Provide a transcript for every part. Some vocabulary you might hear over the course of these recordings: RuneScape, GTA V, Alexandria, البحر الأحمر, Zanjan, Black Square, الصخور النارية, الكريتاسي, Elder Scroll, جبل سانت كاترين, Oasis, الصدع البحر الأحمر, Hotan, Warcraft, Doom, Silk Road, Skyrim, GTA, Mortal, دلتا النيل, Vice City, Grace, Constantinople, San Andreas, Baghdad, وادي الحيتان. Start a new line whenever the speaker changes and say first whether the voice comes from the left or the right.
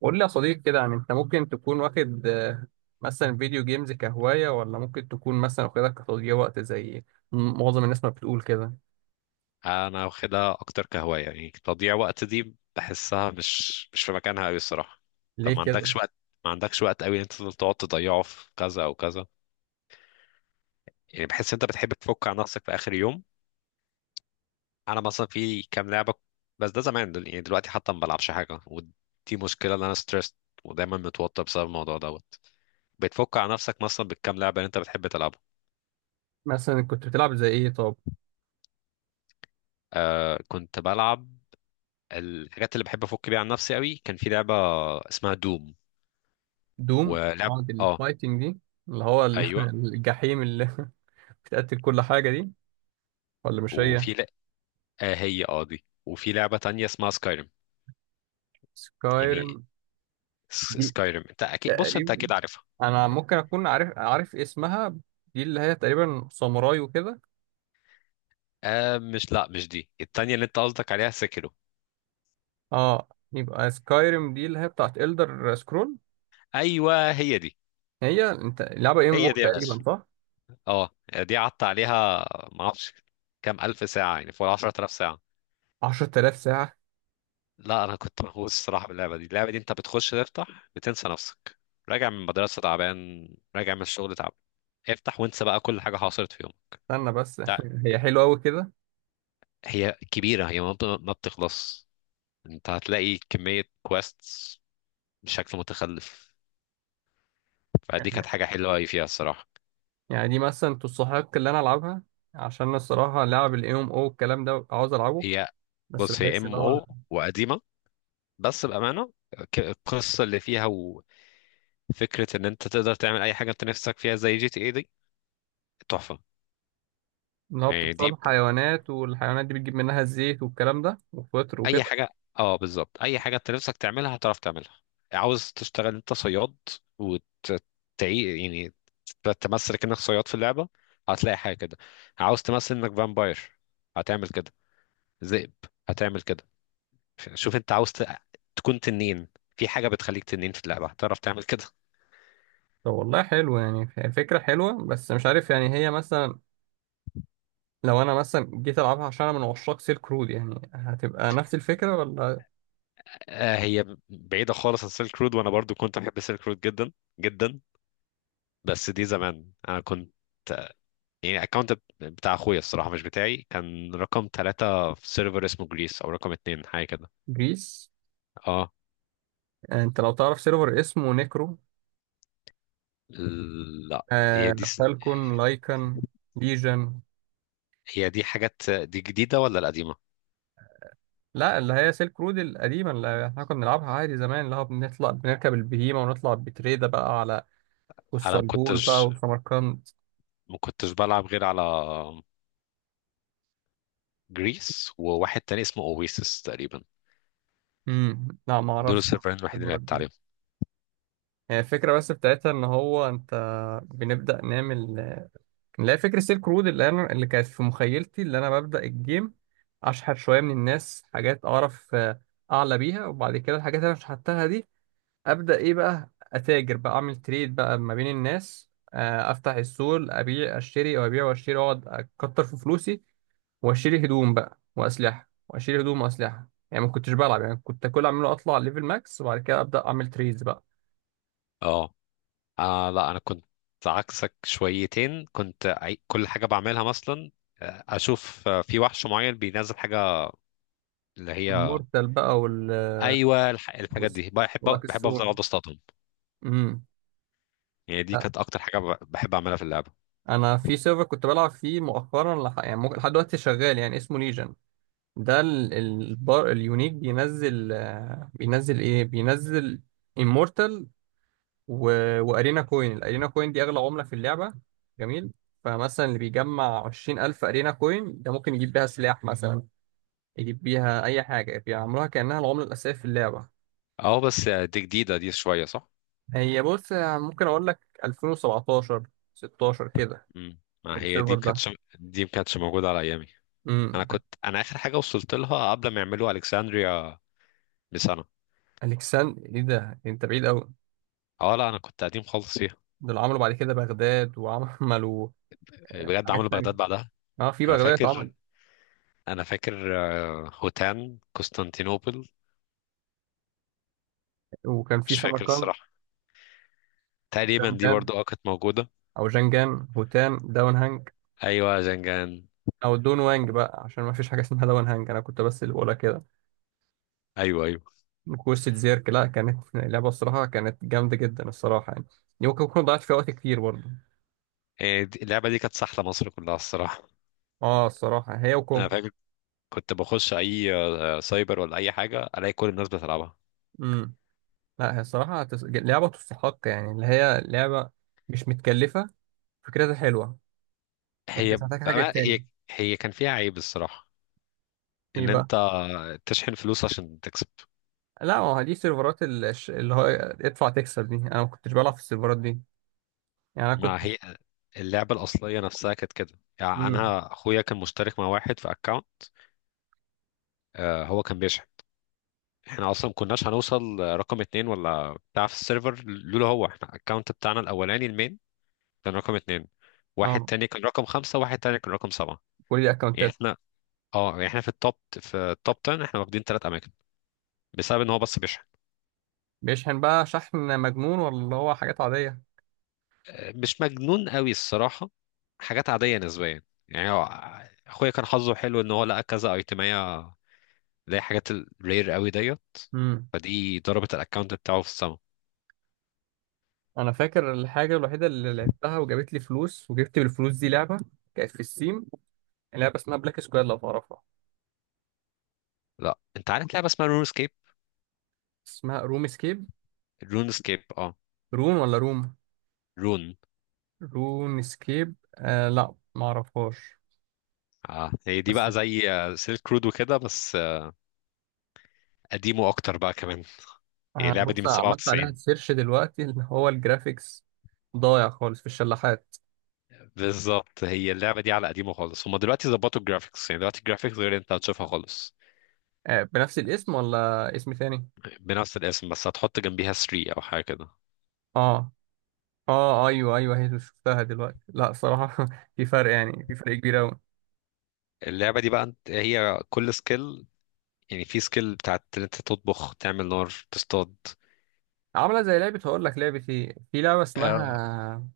right: قول لي يا صديق كده، يعني انت ممكن تكون واخد مثلا فيديو جيمز كهواية، ولا ممكن تكون مثلا واخدها كتضييع وقت زي معظم الناس ما بتقول كده؟
left: انا واخدها اكتر كهوايه. يعني تضييع وقت دي بحسها مش في مكانها قوي الصراحه. طب
right: ليه كده؟
left: ما عندكش وقت قوي إن انت تفضل تقعد تضيعه في كذا او كذا. يعني بحس انت بتحب تفك عن نفسك في اخر يوم. انا مثلا في كام لعبه، بس ده زمان. يعني دلوقتي حتى ما بلعبش حاجه، ودي مشكله ان انا ستريسد ودايما متوتر بسبب الموضوع دوت. بتفك عن نفسك مثلا بالكام لعبه اللي انت بتحب تلعبها.
right: مثلا كنت بتلعب زي ايه طب؟
left: آه كنت بلعب. الحاجات اللي بحب افك بيها عن نفسي قوي كان في لعبه اسمها دوم.
right: دوم
left: ولعب.
right: قعد
left: اه.
right: الفايتنج دي؟ اللي هو
left: أيوه.
right: الجحيم اللي بتقتل كل حاجة دي، ولا مش هي؟
left: وفي ل... آه هي اه دي. وفي لعبة تانية اسمها سكايرم. يعني
right: سكايرم دي
left: سكايرم انت اكيد، بص انت
right: تقريبا
left: اكيد عارفها.
right: انا ممكن اكون عارف اسمها. دي اللي هي تقريبا ساموراي وكده.
left: آه مش، لا مش دي، التانية اللي انت قصدك عليها سكرو.
right: اه، يبقى سكايرم دي اللي هي بتاعت إلدر سكرول.
left: ايوه هي دي.
right: هي انت لعبة ام
left: هي
right: او
left: دي يا
right: تقريبا،
left: باشا.
right: صح؟
left: اه دي قعدت عليها ما اعرفش كام الف ساعة، يعني فوق 10000 ساعة.
right: 10,000 ساعة؟
left: لا انا كنت مهووس الصراحة باللعبة دي. اللعبة دي انت بتخش تفتح بتنسى نفسك. راجع من المدرسة تعبان، راجع من الشغل تعبان، افتح وانسى بقى كل حاجة حصلت في يومك.
right: استنى بس
left: تع-
right: هي حلوة قوي كده؟
left: هي كبيرة، هي ما بتخلص. انت هتلاقي كمية كويستس بشكل متخلف. فدي
right: يعني
left: كانت حاجة حلوة أوي فيها الصراحة.
right: يعني دي مثلا تستحق اللي انا العبها؟ عشان الصراحة لعب الام او الكلام ده عاوز العبه،
left: هي
right: بس
left: بص، هي
right: بحس ان
left: ام
right: هو
left: او وقديمة، بس بأمانة، القصة اللي فيها وفكرة ان انت تقدر تعمل اي حاجة انت نفسك فيها زي جي تي اي دي تحفة.
right: ان هو
left: يعني دي ب...
right: بتتصاد حيوانات، والحيوانات دي بتجيب منها الزيت والكلام ده وفطر
left: اي
right: وكده.
left: حاجة. اه بالظبط، اي حاجة انت نفسك تعملها هتعرف تعملها. عاوز تشتغل انت صياد وتعي، يعني تمثل انك صياد في اللعبة، هتلاقي حاجة كده. عاوز تمثل انك فامباير هتعمل كده. ذئب هتعمل كده. شوف انت تكون تنين، في حاجة بتخليك تنين في اللعبة هتعرف تعمل كده.
right: طب والله حلو، يعني هي فكرة حلوة، بس مش عارف يعني هي مثلا لو انا مثلا جيت العبها عشان انا من عشاق سيلك رود، يعني هتبقى نفس الفكرة ولا؟
left: آه هي بعيدة خالص عن سيلك رود، وانا برضو كنت بحب سيلك رود جدا جدا. بس دي زمان، انا كنت يعني الاكونت بتاع اخويا، الصراحة مش بتاعي، كان رقم ثلاثة في سيرفر اسمه جريس، او رقم اتنين حاجة كده.
right: جريس.
left: اه.
right: انت لو تعرف سيرفر اسمه نيكرو؟
left: لا. هي
right: آه،
left: دي س-
right: فالكون لايكن؟ ليجن.
left: هي دي حاجات، دي جديدة ولا القديمة؟
right: لا، اللي هي سيلك رود القديمة اللي احنا كنا بنلعبها عادي زمان، اللي هو بنطلع بنركب البهيمة ونطلع بتريدة بقى على
left: انا ما
right: والصلبول بقى
left: كنتش
right: وسمرقند.
left: ما كنتش بلعب غير على جريس وواحد تاني اسمه اويسس تقريبا.
right: امم، لا ما
left: دول
right: اعرفش.
left: السيرفرين الوحيدين اللي
right: الخبرة
left: لعبت
right: دي،
left: عليهم.
right: هي الفكرة بس بتاعتها ان هو انت بنبدأ نعمل، اللي هي فكرة سيلك رود اللي انا اللي كانت في مخيلتي اللي انا ببدأ الجيم، اشحت شوية من الناس حاجات اعرف اعلى بيها، وبعد كده الحاجات اللي انا شحتها دي، ابدا ايه بقى؟ اتاجر بقى، اعمل تريد بقى ما بين الناس، افتح السوق، ابيع اشتري وابيع واشتري، واقعد اكتر في فلوسي، واشتري هدوم بقى واسلحه، واشتري هدوم واسلحه. يعني ما كنتش بلعب، يعني كنت كل اعمله اطلع ليفل ماكس وبعد كده ابدا اعمل تريدز بقى.
left: اه. آه لا انا كنت عكسك شويتين. كل حاجه بعملها مثلا، اشوف في وحش معين بينزل حاجه اللي هي،
right: المورتال بقى وال،
left: ايوه الحاجات دي
right: واللاك
left: بحب افضل
right: السون.
left: اقعد اصطادهم.
right: امم.
left: يعني دي
right: لا
left: كانت اكتر حاجه بحب اعملها في اللعبه.
right: انا في سيرفر كنت بلعب فيه مؤخرا، يعني ممكن لحد دلوقتي شغال، يعني اسمه ليجن. ده البار اليونيك بينزل، بينزل ايه؟ بينزل immortal و... وارينا كوين. الارينا كوين دي اغلى عمله في اللعبه، جميل. فمثلا اللي بيجمع 20,000 ارينا كوين ده ممكن يجيب بيها سلاح مثلا، يجيب بيها اي حاجه، بيعملوها كانها العمله الاساسيه في اللعبه.
left: اه بس، دي جديده دي شويه صح؟
right: هي بص، ممكن اقول لك 2017، 16 كده
left: امم. ما هي دي
right: السيرفر
left: ما
right: ده.
left: كانتش دي ما كانتش موجوده على ايامي.
right: امم.
left: انا اخر حاجه وصلت لها قبل ما يعملوا الكسندريا بسنه.
right: الكسان ايه ده؟ انت بعيد قوي.
left: اه لا انا كنت قديم خالص فيها.
right: دول عملوا بعد كده بغداد، وعملوا
left: بجد
right: حاجات
left: عملوا
right: تانية.
left: بغداد بعدها.
right: اه في
left: انا
right: بغداد اتعمل،
left: فاكر انا فاكر هوتان قسطنطينوبل.
right: وكان في
left: مش فاكر
right: سمرقند.
left: الصراحه،
right: جان
left: تقريبا دي
right: جان
left: برضو اه كانت موجوده.
right: او جنجان. هوتان داون هانج.
left: ايوه زنجان.
right: او دون وانج بقى، عشان ما فيش حاجه اسمها دون هانج، انا كنت بس اللي بقولها كده.
left: ايوه ايوه.
right: كوسة زيرك، لا كانت لعبه الصراحه، كانت جامده جدا الصراحه يعني. دي ممكن اكون ضيعت فيها وقت كتير برضه.
left: اللعبه دي كانت سحله مصر كلها الصراحه.
right: اه الصراحه، هي
left: انا
right: وكونكر.
left: فاكر كنت بخش اي سايبر ولا اي حاجه الاقي كل الناس بتلعبها.
right: امم. لا هي الصراحه لعبه تستحق، يعني اللي هي لعبه مش متكلفه، فكرتها حلوه، يعني انت مش محتاج حاجه
left: هي،
right: تاني.
left: هي كان فيها عيب الصراحه،
right: ايه
left: ان
right: بقى؟
left: انت تشحن فلوس عشان تكسب.
right: لا ما هو دي سيرفرات اللي هو ادفع تكسب، دي انا ما كنتش بلعب في السيرفرات دي، يعني انا
left: مع
right: كنت.
left: هي اللعبه الاصليه نفسها كانت كده. يعني
right: امم.
left: انا اخويا كان مشترك مع واحد في اكونت، هو كان بيشحن. احنا اصلا ما كناش هنوصل رقم اتنين ولا بتاع في السيرفر لولا هو. احنا الاكونت بتاعنا الاولاني المين كان رقم اتنين، واحد
right: اه
left: تاني كان رقم خمسة، واحد تاني كان رقم سبعة.
right: كل دي
left: يعني
right: اكونتات.
left: احنا، اه يعني احنا في التوب 10 احنا واخدين ثلاث اماكن، بسبب ان هو بس بيشحن.
right: بيشحن بقى شحن مجنون، ولا هو حاجات عاديه؟
left: مش مجنون قوي الصراحة، حاجات عادية نسبيا. يعني هو اخويا كان حظه حلو ان هو لقى كذا ايتمية اللي هي حاجات الرير قوي ديت،
right: امم.
left: فدي ضربت الاكونت بتاعه في السما.
right: انا فاكر الحاجه الوحيده اللي لعبتها وجابت لي فلوس، وجبت بالفلوس دي لعبه كانت في السيم، لعبه اسمها بلاك سكوير، لو تعرفها.
left: لا انت عارف لعبة اسمها رون سكيب؟
right: اسمها روم سكيب؟
left: رون سكيب اه.
right: رون ولا روم؟
left: رون.
right: رون سكيب، آه لا ما اعرفهاش.
left: اه هي دي
right: بس
left: بقى زي سيلك رود وكده، بس قديمه اكتر بقى كمان. هي
right: آه،
left: اللعبه دي
right: بص
left: من
right: عملت عليها
left: 97.
right: سيرش دلوقتي، اللي هو الجرافيكس ضايع خالص في الشلاحات.
left: بالظبط هي اللعبه دي على قديمه خالص. هما دلوقتي ظبطوا الجرافيكس، يعني دلوقتي الجرافيكس غير اللي انت هتشوفها خالص.
right: آه بنفس الاسم ولا اسم تاني؟
left: بنفس الاسم، بس هتحط جنبيها 3 او حاجه كده.
right: اه. اه ايوه ايوه، هي شفتها دلوقتي لا صراحه في فرق، يعني في فرق كبير قوي.
left: اللعبه دي بقى انت- هي كل سكيل، يعني في سكيل بتاعت ان انت تطبخ، تعمل نار، تصطاد.
right: عامله زي لعبه، هقول لك لعبه ايه، في لعبه اسمها،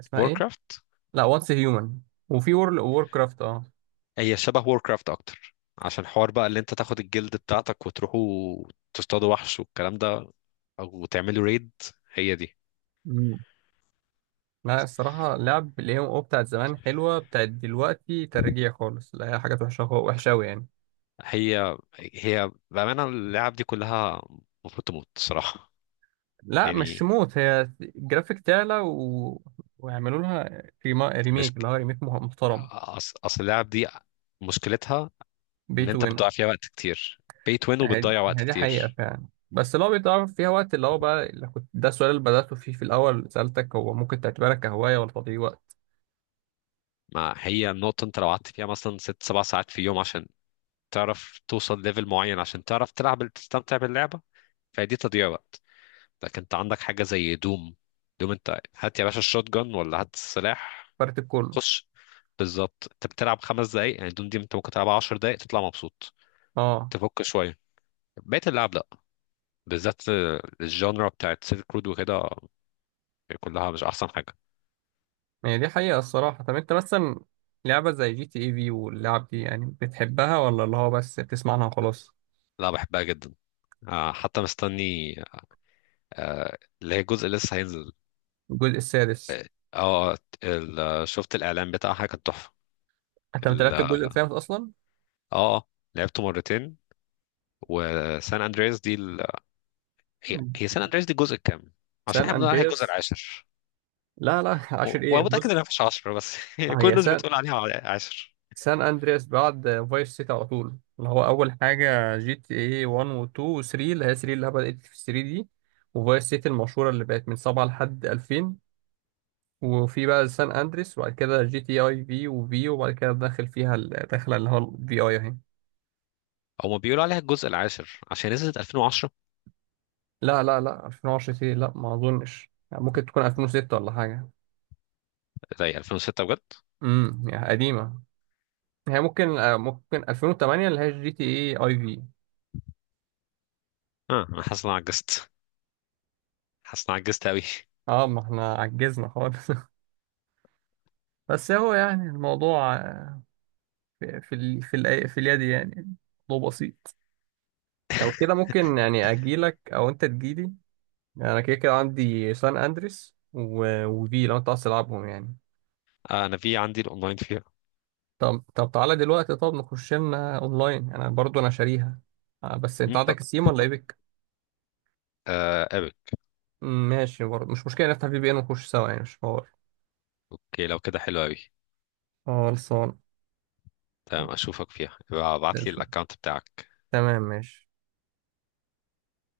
right: اسمها ايه؟
left: ووركرافت.
right: لا، واتس هيومن. وفي وورل وور كرافت اه.
left: هي شبه ووركرافت اكتر، عشان حوار بقى اللي انت تاخد الجلد بتاعتك وتروحوا تصطادوا وحش والكلام ده، او تعملوا ريد. هي دي.
right: مم. لا الصراحه لعب الاي ام او بتاعت زمان حلوه، بتاعت دلوقتي ترجيع خالص، لا هي حاجات وحشه، وحشه قوي يعني.
left: هي بأمانة، اللعب دي كلها المفروض تموت صراحة.
right: لا مش
left: يعني
right: موت، هي الجرافيك تعلى ويعملوا لها
left: مش،
right: ريميك، اللي هو ريميك محترم.
left: أصل اللعب دي مشكلتها
right: بي
left: إن
right: تو
left: أنت
right: ان.
left: بتضيع فيها وقت كتير. pay to win،
right: هي
left: وبتضيع وقت
right: هي دي حقيقه
left: كتير.
right: فعلا، بس اللي هو بيتعرف فيها وقت، اللي هو بقى اللي كنت ده السؤال اللي بدأته فيه في الأول، سألتك هو ممكن تعتبرها كهواية ولا تضييع وقت؟
left: ما هي النقطة، أنت لو قعدت فيها مثلا ست سبع ساعات في يوم عشان تعرف توصل ليفل معين، عشان تعرف تلعب تستمتع باللعبة، فدي تضييع وقت. لكن أنت عندك حاجة زي دوم. دوم أنت هات يا باشا الشوت جان ولا هات السلاح،
right: فرق كله.
left: خش. بالظبط، انت بتلعب خمس دقايق. يعني دون دي انت ممكن تلعبها عشر دقايق تطلع مبسوط،
right: اه
left: تفك شويه. بقية اللعب لا، بالذات الجانرا بتاعت سيلك رود وكده كلها مش احسن حاجه.
right: هي دي حقيقة الصراحة. طب انت مثلا لعبة زي جي تي اي في واللعب دي، يعني بتحبها ولا اللي هو بس بتسمع عنها وخلاص؟
left: لا بحبها جدا. حتى مستني اللي هي جزء لسه هينزل.
right: الجزء السادس؟
left: اه. آه، شفت الاعلان بتاعها كان تحفه.
right: انت ما
left: ال-
right: لعبت الجزء
left: اه
right: الخامس اصلا؟
left: آه، لعبته مرتين. وسان اندرياس دي ال... هي سان اندرياس دي الجزء الكام؟ عشان
right: سان
left: احنا بنقول عليها الجزء
right: اندرياس.
left: العاشر.
right: لا لا عشر ايه؟
left: وانا متاكد
right: بص
left: انها مفيش 10، بس كل
right: هي
left: الناس
right: سان،
left: بتقول عليها 10.
right: سان اندرياس بعد فايس سيتي على طول، اللي هو اول حاجة جي تي اي 1 و 2 و 3، اللي هي 3 اللي هي بدأت في 3 دي، وفايس سيتي المشهورة اللي بقت من 7 لحد 2000، وفي بقى سان اندريس، وبعد كده جي تي اي في، وفي وبعد كده داخل فيها الداخله اللي هو الفي اي اهي.
left: هما بيقولوا عليها الجزء العاشر عشان نزلت 2010.
right: لا لا لا، 2010 ايه؟ لا ما اظنش، يعني ممكن تكون 2006 ولا حاجه.
left: زي 2006 بجد.
right: امم، يعني قديمه. هي ممكن ممكن 2008، اللي هي جي تي اي اي في.
left: اه انا حاسس ان انا عجزت، حاسس ان انا عجزت قوي.
right: اه ما احنا عجزنا خالص بس هو يعني الموضوع في في اليد يعني، موضوع بسيط. لو كده ممكن يعني اجيلك او انت تجيلي. انا كده كده عندي سان اندريس وفي، لو انت عايز تلعبهم يعني.
left: آه انا في عندي الاونلاين فيها.
right: طب طب تعالى دلوقتي، طب نخش لنا اونلاين، انا برضو انا شاريها. بس انت
left: مم، طب.
right: عندك السيم ولا ايبك؟
left: آه قابل.
right: مم، ماشي برضو مش مشكله، نفتح في بي ان ونخش سوا، يعني مش حوار.
left: اوكي لو كده حلو قوي.
right: خلصان.
left: تمام اشوفك فيها، ابعت لي الاكونت بتاعك.
right: تمام ماشي.